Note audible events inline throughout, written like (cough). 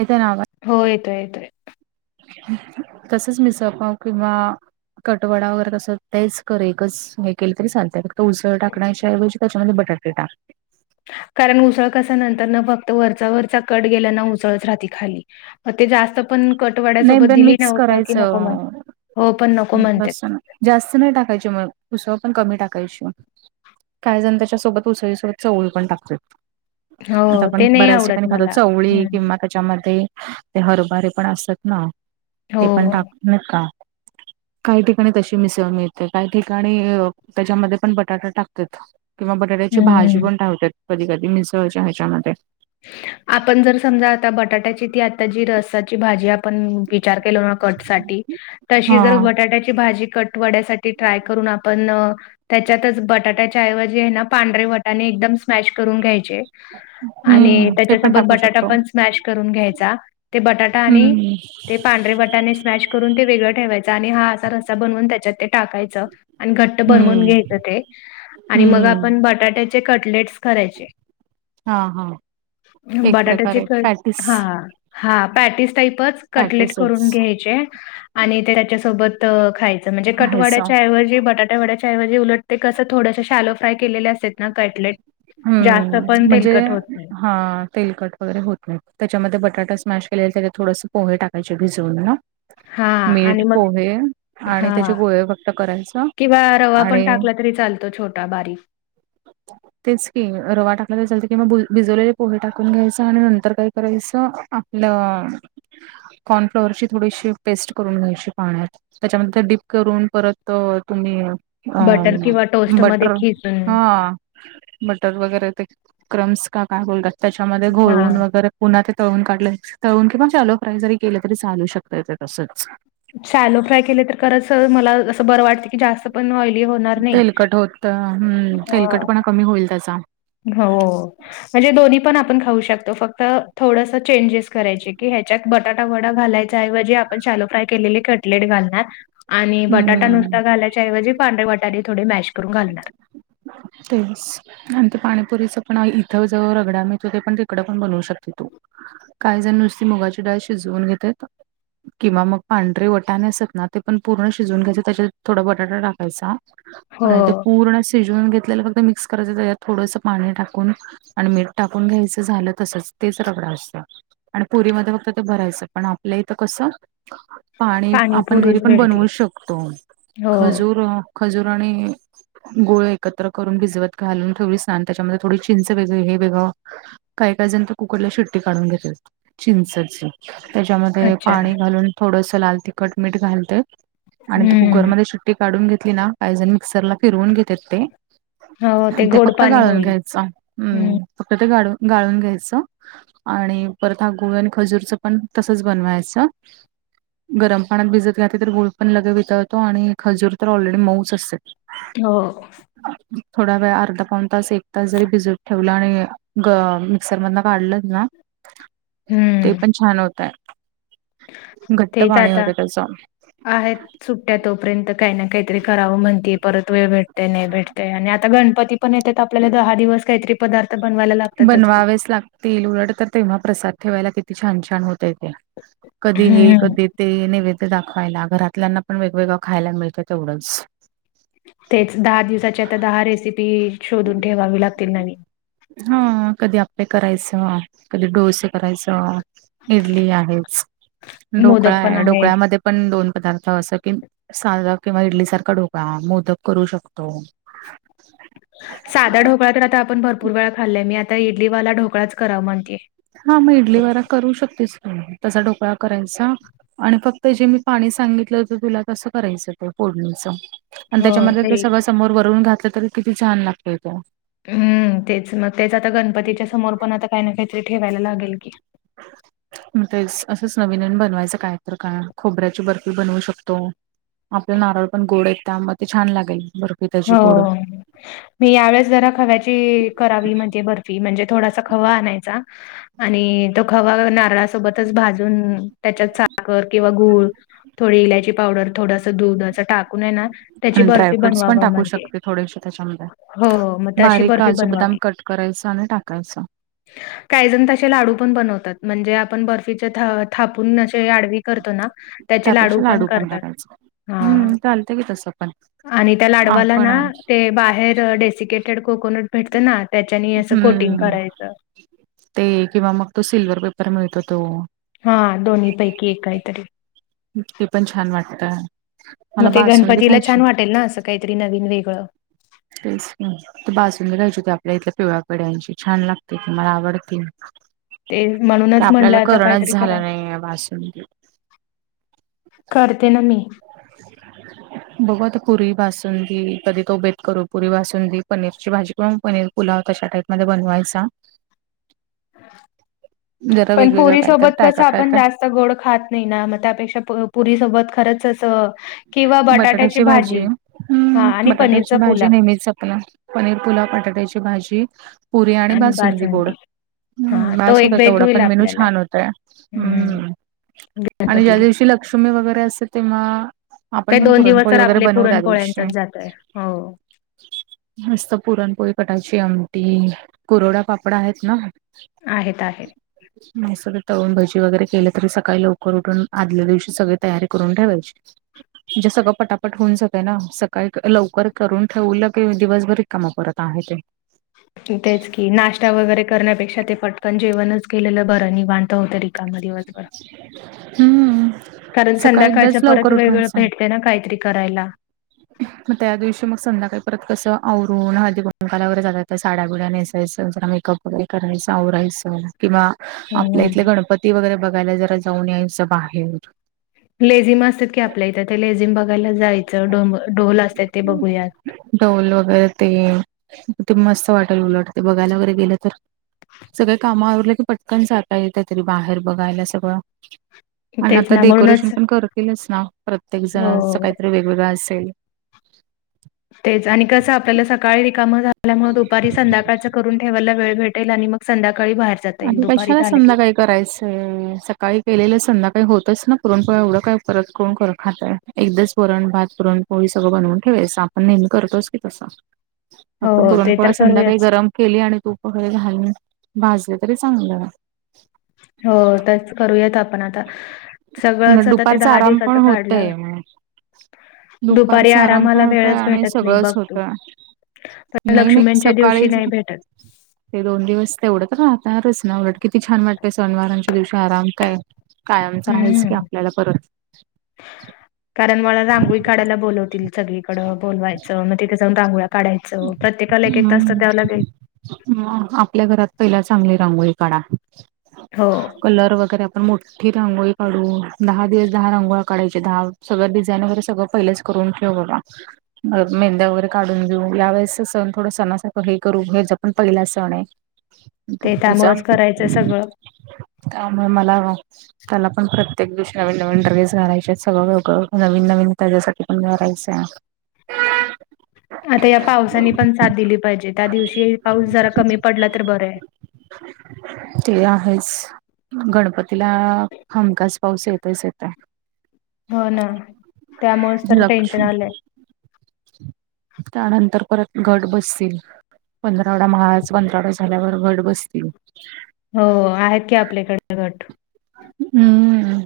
येत ना आवाज. हो येतो येतोय. तसच मिसळ पाव किंवा. कटवडा वगैरे कसं, तेच कर एकच, हे केलं तरी चालतय, फक्त उसळ टाकण्याच्या ऐवजी त्याच्यामध्ये बटाटे टाक. कारण उसळ कस नंतर ना, फक्त वरचा वरचा कट गेल्या ना, उसळच राहते खाली. ते जास्त पण नाही कटवाड्यासोबत पण दिली ना मिक्स उकळ की, नको म्हण करायचं हो पण नको म्हणतात. लसूण जास्त नाही टाकायची मग, उसळ पण कमी टाकायची. काय जण त्याच्या सोबत उसळीसोबत चवळी पण टाकतात. हो आता आपण ते नाही बऱ्याच ठिकाणी आवडत खातो, मला चवळी हम्म किंवा त्याच्यामध्ये ते हरभरे पण असतात ना, हो ते पण हो टाकत नाहीत का काही ठिकाणी तशी मिसळ मिळते, काही ठिकाणी त्याच्यामध्ये पण बटाटा टाकत्यात. किंवा बटाट्याची भाजी हम्म पण ठावतात, कधी कधी मिसळच्या ह्याच्यामध्ये आपण जर समजा, आता बटाट्याची ती आता जी रसाची भाजी आपण विचार केल ना कटसाठी, तशी हा जर बटाट्याची भाजी कट वड्यासाठी ट्राय करून आपण त्याच्यातच बटाट्याच्या ऐवजी आहे ना, पांढरे वटाणे एकदम स्मॅश करून घ्यायचे. आणि हम्म ते पण त्याच्यासोबत टाकू बटाटा शकतो पण स्मॅश करून घ्यायचा, ते बटाटा आणि हम्म ते पांढरे वटाने स्मॅश करून ते वेगळं ठेवायचं, आणि हा असा रस्सा बनवून, त्याच्यात ते टाकायचं. आणि घट्ट बनवून हम्म घ्यायचं ते, आणि मग हम्म आपण बटाट्याचे कटलेट्स करायचे. हा हा. एक बटाट्याचे प्रकारे तर, पॅटीस हा. हा, पॅटीस टाईपच कटलेट पॅटीसच करून घ्यायचे, आणि ते त्याच्यासोबत खायचं, म्हणजे आहेस कटवाड्याच्या ऐवजी बटाट वड्याच्या ऐवजी, उलट ते कसं थोडस शॅलो फ्राय केले असतात ना कटलेट जास्त हम्म! पण म्हणजे तेलकट होत नाही. हा, तेलकट वगैरे होत नाही, त्याच्यामध्ये बटाटा स्मॅश केलेला त्याच्या थोडस पोहे टाकायचे भिजवून ना. हां आणि मीठ, मग पोहे, आणि त्याचे हां. गोळे फक्त करायचं, किंवा रवा पण आणि टाकला तरी चालतो छोटा बारीक तेच की, रवा टाकालेला चालतय किंवा, भिजवलेले पोहे टाकून घ्यायचं, आणि नंतर काय करायचं ल कॉर्नफ्लॉवरची थोडीशी पेस्ट करून घ्यायची पाण्यात त्याच्यामध्ये डीप करून, परत तुम्ही अ, बटर किंवा टोस्टमध्ये बटर, खिसून हा. बटर वगैरे ते, क्रम्स का काय बोलतात, त्याच्यामध्ये घोळवून हां. वगैरे पुन्हा ते तळून काढलं, तळून किंवा शालो फ्राय जरी केलं तरी चालू शकतय ते तसंच. शालो फ्राय केले तर खरंच, मला असं बरं वाट जास्त पण ऑईली होणार नाही. तेलकट होत हम्म हा तेलकटपणा कमी होईल त्याचा हो. म्हणजे दोन्ही पण आपण खाऊ शकतो, फक्त थोडसं चेंजेस करायचे, की ह्याच्यात बटाटा वडा घालाय एवजी आपण शालो फ्राय केलेले कटलेट घालणार, आणि बटाटा न हम्म घाल्याच्याऐवजी पांढरे बटाट थोडे मॅश करून घालणार. तेच आणि ते पाणीपुरीच पण इथं जो रगडा मिळतो, ते पण तिकडं पण बनवू शकते तू. काही जण नुसती मुगाची डाळ शिजवून घेत्यात किंवा मग पांढरे वटाणे असतात ना, ते पण पूर्ण शिजवून घ्यायच, त्याच्यात थोडा बटाटा टाकायचा. आणि ते हो. पूर्ण शिजवून घेतलेलं फक्त मिक्स करायच, त्यात थोडंस पाणी टाकून आणि मीठ टाकून घ्यायचं, झालं तसच तेच रगडा असतं. आणि पुरीमध्ये फक्त ते भरायचं पण आपल्या इथं कसं पाणी आपण घरी पाणीपुरीच पण भेटते. बनवू शकतो हो. खजूर खजुर आणि गुळ एक एकत्र करून भिजवत घालून ठेवलिस ना त्याच्यामध्ये थोडी चिंच वेगळी हे वेगळं काही काही जण तर कुकरला शिट्टी काढून घेतात चिंचच त्याच्यामध्ये अच्छा. पाणी घालून थोडस लाल तिखट मीठ घालतत. आणि ती हं. कुकरमध्ये शीट्टी काढून घेतली ना काही जण मिक्सरला फिरवून घेत्यात ते हो, आणि ते गोड फक्त पाणी गाळून होईल. घ्यायचं हं. हम्म फक्त ते गाळु गाळून घ्यायचं. आणि परत हा गूळ आणि खजूरच पण तसच बनवायचं. गरम पाण्यात भिजत घातल तर गुळ पण लगेच वितळतो आणि खजूर तर ऑलरेडी मऊच असत हो. थोडा वेळ अर्धा पाऊन तास एक तास जरी भिजत ठेवला आणि ग मिक्सर मधन काढलं ना ते हम्म पण छान होतय. घट्ट तेच पाणी आता होतंय त्याच आहेत. सुट्टया तोपर्यंत काही ना काहीतरी करावं म्हणती परत वेळ भेटतय नाय भेटतय आणि आता गणपतीत पण येतात आपल्याला दहा दिवस कायतरी पदार्थ बनवायला ला बनवावेच लागतील उलट तर तेव्हा प्रसाद ठेवायला किती छान छान होतय ते. कधी हे हम्म कधी ते नैवेद्य दाखवायला घरातल्यांना पण वेगवेगळं खायला मिळतं तेवढंच. तेच दहा दिवसाचे आता दहा रेसिपी शोधून ठेवावी लागतील नवीनं हा कधी आप्पे करायचं कधी डोस करायचं. इडली आहेच ढोकळा मोदक पण आहे आहेत ढोकळ्यामध्ये पण दोन पदार्थ असं की साधा किंवा इडली सारखा ढोकळा, मोदक करू शकतो. साधा ढोकळा तर आता आपण भरपूर वेळा खाल्लय मी आता इडली वाला ढोकळाच कराव म्हणते. हा म इडली वाला करू शकतेस की तसा ढोकळा करायचा. आणि फक्त जे मी पाणी सांगितलं होत तुला तसं करायचं ते फोडणीच आणि त्याच्यामध्ये ते सगळं समोर वरून घातलं तरी किती छान लागतय तो. हम्म तेच मग तेच आता गणपतीच्या समोर पण आता काय ना कायतरी ठेवायला लागेल की. (inaudible) म तेच असंच नवीन नवीन बनवायचं काय तर का खोबऱ्याची बर्फी बनवू शकतो. आपल नारळ पण गोड आहेत त्यामुळं ते छान लागेल बर हो मी यावेेळेस जरा खव्याची करावी म्हणते बर र्फी म्हणजे थोडासा खवा आणायचा आणि तो खवा नारळासोबतच भाजून त्याच्यात साखर किंवा गूळ थोडी इलायची पावडर थोडसं दूध असं टाकून हाय ना त्याची आणि बर्फी ड्रायफूट पण बनवावं टाक कू म्हणजे शकते थोडेश त्याच्यामध्ये हो मग तशी बारीक बर्फी काजू बदाम बनवावी कट करायच आणि टाकायचं. (inaudible) काही जण तसे लाडू पण बनवतात म्हणजे आपण बर्फीचे थ थापून असे आडवी करतो ना त्याचे लाडू पण करतात हा हम्म चालतंय की तसं पण आणि त्या लाडवाला आपण ना ते बाहेर डेसिकेटेड कोकोनट भेटतं ना त्याच्यानी असं कोटिंग हम्म कराय (unintelligible) ते किंवा मग तो सिल्व्हर पेपर मिळतो तो हा दोन्ही पैकी एक कायतरी ते, पण छान वाटत. मग ते, गणपतीला छान वाटेल ना, अस काहीतरी नवीन वेगळ (unintelligible) बाजूला घ्यायची होती. आपल्या इथल्या पिवळ्या पेढ्यांची छान लागते मला आवडते. ते म्हणूनच म्हणलं आपल्याला आता कोरोना काहीतरी करा झाला नाही आहे. भासून करते ना, मी. (inaudible) बघू आता पुरी बासुंदी कधी तो बेत करो, पुरी बासुंदी पनीरची भाजी पण पनीर पुलाव तशा टाईप मध्ये बनवायचा. जरा वेगवेगळं काय तर, टाका काय तर च गोड खात नाही ना, मग त्यापेक्षा पुरी सोबत खरंच अस. बटाट्याची भाजी हा हम्म, आणि बटाट्याची पनीरचा भाजी पुलाव नेहमीच आपला पनीर, पुुलाव, बटाट्याची भाजी, पुरी आणि बासुंदी गोड. हा हम्म, तो बास एक होता. बेत तेवढा होईल पण मेनू आपल्याला छान होतय. हम्म, आणि ज्या गणपतीला दिवशी लक्ष्मी वगैरे असत तेव्हा आपण ते पण दोन दिवस पुरणपोळी तर वगैरे आपले बनवू त्या दिवशी. पुरणपोळ्यांचाच जातोय हो मस्त पुरणपोळी कटायची आमटी कुरडा पापडा आहेच ना. आहेत आहेत (inaudible) नाहीसा तळून भजी वगैरे केलं तरी सकाळी लवकर उठून आदल्या दिवशी सगळी तयारी करून ठेवायची. (unintelligible) म्हणजे सगळं पटापट होऊन जातंय, ना सकाळी लवकर करून ठेवलं की, दिवसभर रिकाम परत आहे ते तेच की, नाश्ता वगैरे करण्यापेक्षा ते पटकन जेवणच केलेलं बरं निवांत होतय. हम्म, कारण सकाळी एकदाच संध्याकाळच्या परत लवकर वेगवेगळ उठवायचं. भेटतय ना काहीतरी करायला. (inaudible) मग, त्या दिवशी मग संध्याकाळी परत कसं आवरून हळदी- कुंकूवाला वगैरे जातात. तर साड्या- बिड्या नेसायचं जरा मेकअप सगळीकड करायचं आवरायचं. किंवा आपल्या हं. इथले गणपती वगैरे बघायला जरा जाऊन यायच बाहेर. लेझिम असतात. की आपल्या इथं ते लेझिम बघायला जायचं ढोम ढोल असतात. ते बघूया. ढोल वगैरे तेन किती मस्त वाटेल, उलट ते बघायला वगैरे गेलं तर सगळ काम आवरलं की पटकन जाता येत, तरी बाहेर बघायला सगळ. आणि तेच आता ना डेकोरेशन म्हणूनच पण करतीलच ना, प्रत्येक जण अस हो काहीतरी वेगवेगळं असेल. तेच आणि कसं आपल्याला सकाळी रिकामं झाल्यामुळे दुपारी, संध्याकाळचं करून ठेवायला. वेळ भेटेल आणि मग संध्याकाळी बाहेर जाता येईल आणि दुपारी कशाला झालं की संध्याकाळी करायचंय सकाळी केलेलं संध्याकाळी होतच ना, पुरणपोळ्या एवढं काय परत कोण करून खातय. एक दिवस वरण, भात, पुरण पोळी सगळं बनवून ठेवायच. आपण नेहमी करतोच की तस, फक्त हो पुरण ते पोळ्या तर संध्याकाळी करूयाच. गरम केले. आणि तूप वगैरे घालून भाजले तरी चांगलं. हो, तेच करूयात आपण आता उलट सगळंच आता ते दुपारचा दहा आराम पण दिवसाचं काढल्यावर होतय दुपारचा आराम पण आरामाला होतोय. वेळच आणि भेटत नाही सगळंच बघ तू होतय. नाही नाही. लक्ष्मीच्या दिवशी सकाळीच नाही भेटत. ते दोन दिवस तेवढं तर राहताच ना उलट किती छान वाटते सण वराच्या दिवशी आराम काय? हे तर आहेच हम्म. की, आपल्याला परत कारण मला रांगोळी काढायला बोलवतील. सगळीकडं, बोलवायचं मग तिथे जाऊन रांगोळ्या काढायचं. प्रत्येकाला एक -एक तास तर द्यावं लागेल. हम आपल्या घरात पहिला चांगली रांगोळी काढा. हो कलर वगैरे आपण मोठी रांगोळी काढू, दहा दिवस दहा रांगोळ्या काढायच्या, दहा सगळं डिझाईन वगैरे सगळ पहिलेच करून ठेव बाबा. आज मेंहंद्या वगैरे काढून घेऊ, या वेळेसचा सण थोडा सणासारखं हे करू, ह्याचा पण पहिला सण ये. ते डुग्गु चा, त्यामुळेच करायचं सगळं. त्यामुळे मला त्याला पण प्रत्येक दिवशी नवीन-नवीन ड्रेस घालायचे, सगळंं नवीन-नवीन पहिल्यासाठी पण घालायचं. आता या पावसानी पण साथ दिली पाहिजे, त्या दिवशी पाऊस जरा कमी पडला तर, बरं ये. (inaudible) ते आहेच, गणपतीला आ हमखास पाऊस येतच येतय. हो ना, त्यामुळेच तर टेन्शन लक्ष्मी आलंय. त्यानंतर परत घट बसतील. पंधरावडा महाळाचा, पंधरावडा झाल्यावर घट बसतील. हो, आहेत की आपल्याकडे घट. हम्म.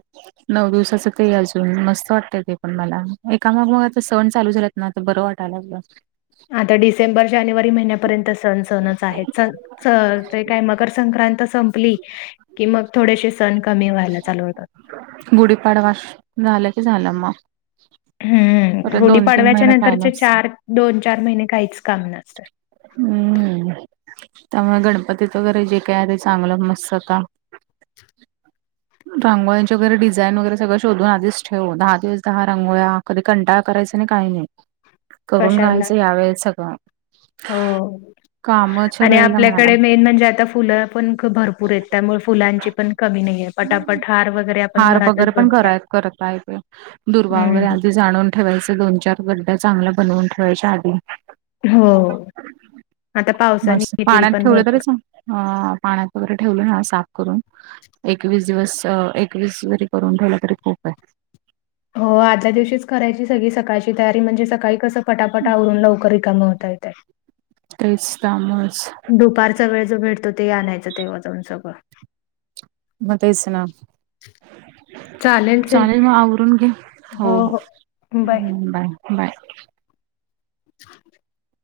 नऊ दिवसाचं ते अजून, मस्त वाटतय ते पण मला, एका मागोमाग आता सण चालू झालेत. नाय आता बरं वाटाया लागलं. आता डिसेंबर-जानेवारी महिन्यापर्यंतच सण-सणच आहे चल च, ते काय मकर संक्रांत संपली की मग थोडेशे सण कमी व्हायला चालू होतात. गुढीपाडवा श झालं की झालं मग. हम्म परत दोन तीन गुढीपाडव्याच्या महिने काय नंतरचे नसतं. चार, दोन-चार महिने काहीच काम नसतं. हम्म त्यामुळे गणपतीत वगैरे जे काय आहे, ते चांगलं मस्त आता रांगोळ्यांच्या वगैरे डिझाईन वगैरे सगळं शोधून आधीच ठेव, दहा दिवस दहा रांगोळ्या कधी कंटाळा करायचा नाही, काही नाही, करून कशाला घ्यायचं यावेेळेस सगळ. हो आणि आपल्याकडे म्हणाला. मेन म्हणजे आता फुलं पण खप भरपूर ये, त्यामुळ फुलांची पण कमी नहीे, पटापट हार वगैरे आपण हार वगैरे घरातच पण बनवूया. घरात करत आहे, ते दुर्वा वगैरे हम्म जाणून ठेवायच, दोन चार गड्ड्या चांगल्या बनवून ठेवायच्या आधी. हो आता पावसाने मस्त येतील पाण्यात पण ठेवलं तरी भरपूर. चांग अ पाण्यात वगैरे ठेवलं ना, साफ करून एकवीस-दिवस, अ एकवीस जरी करून ठेवला तरी खूप ये. हो आदल्या दिवशीच करायची सगळी सकाळची तयारी, म्हणजे सकाळी कसं पटापट आवरून लवकर रिकाम होता येतय. त्रेसता मस. दुपारचा वेळ जो भेटतो ते आणायचं, तेव्हा जाऊन सगळं. म तेच ना, चालेल मग आवरून घे. हो हो, हम्म बाय बाय (inaudible)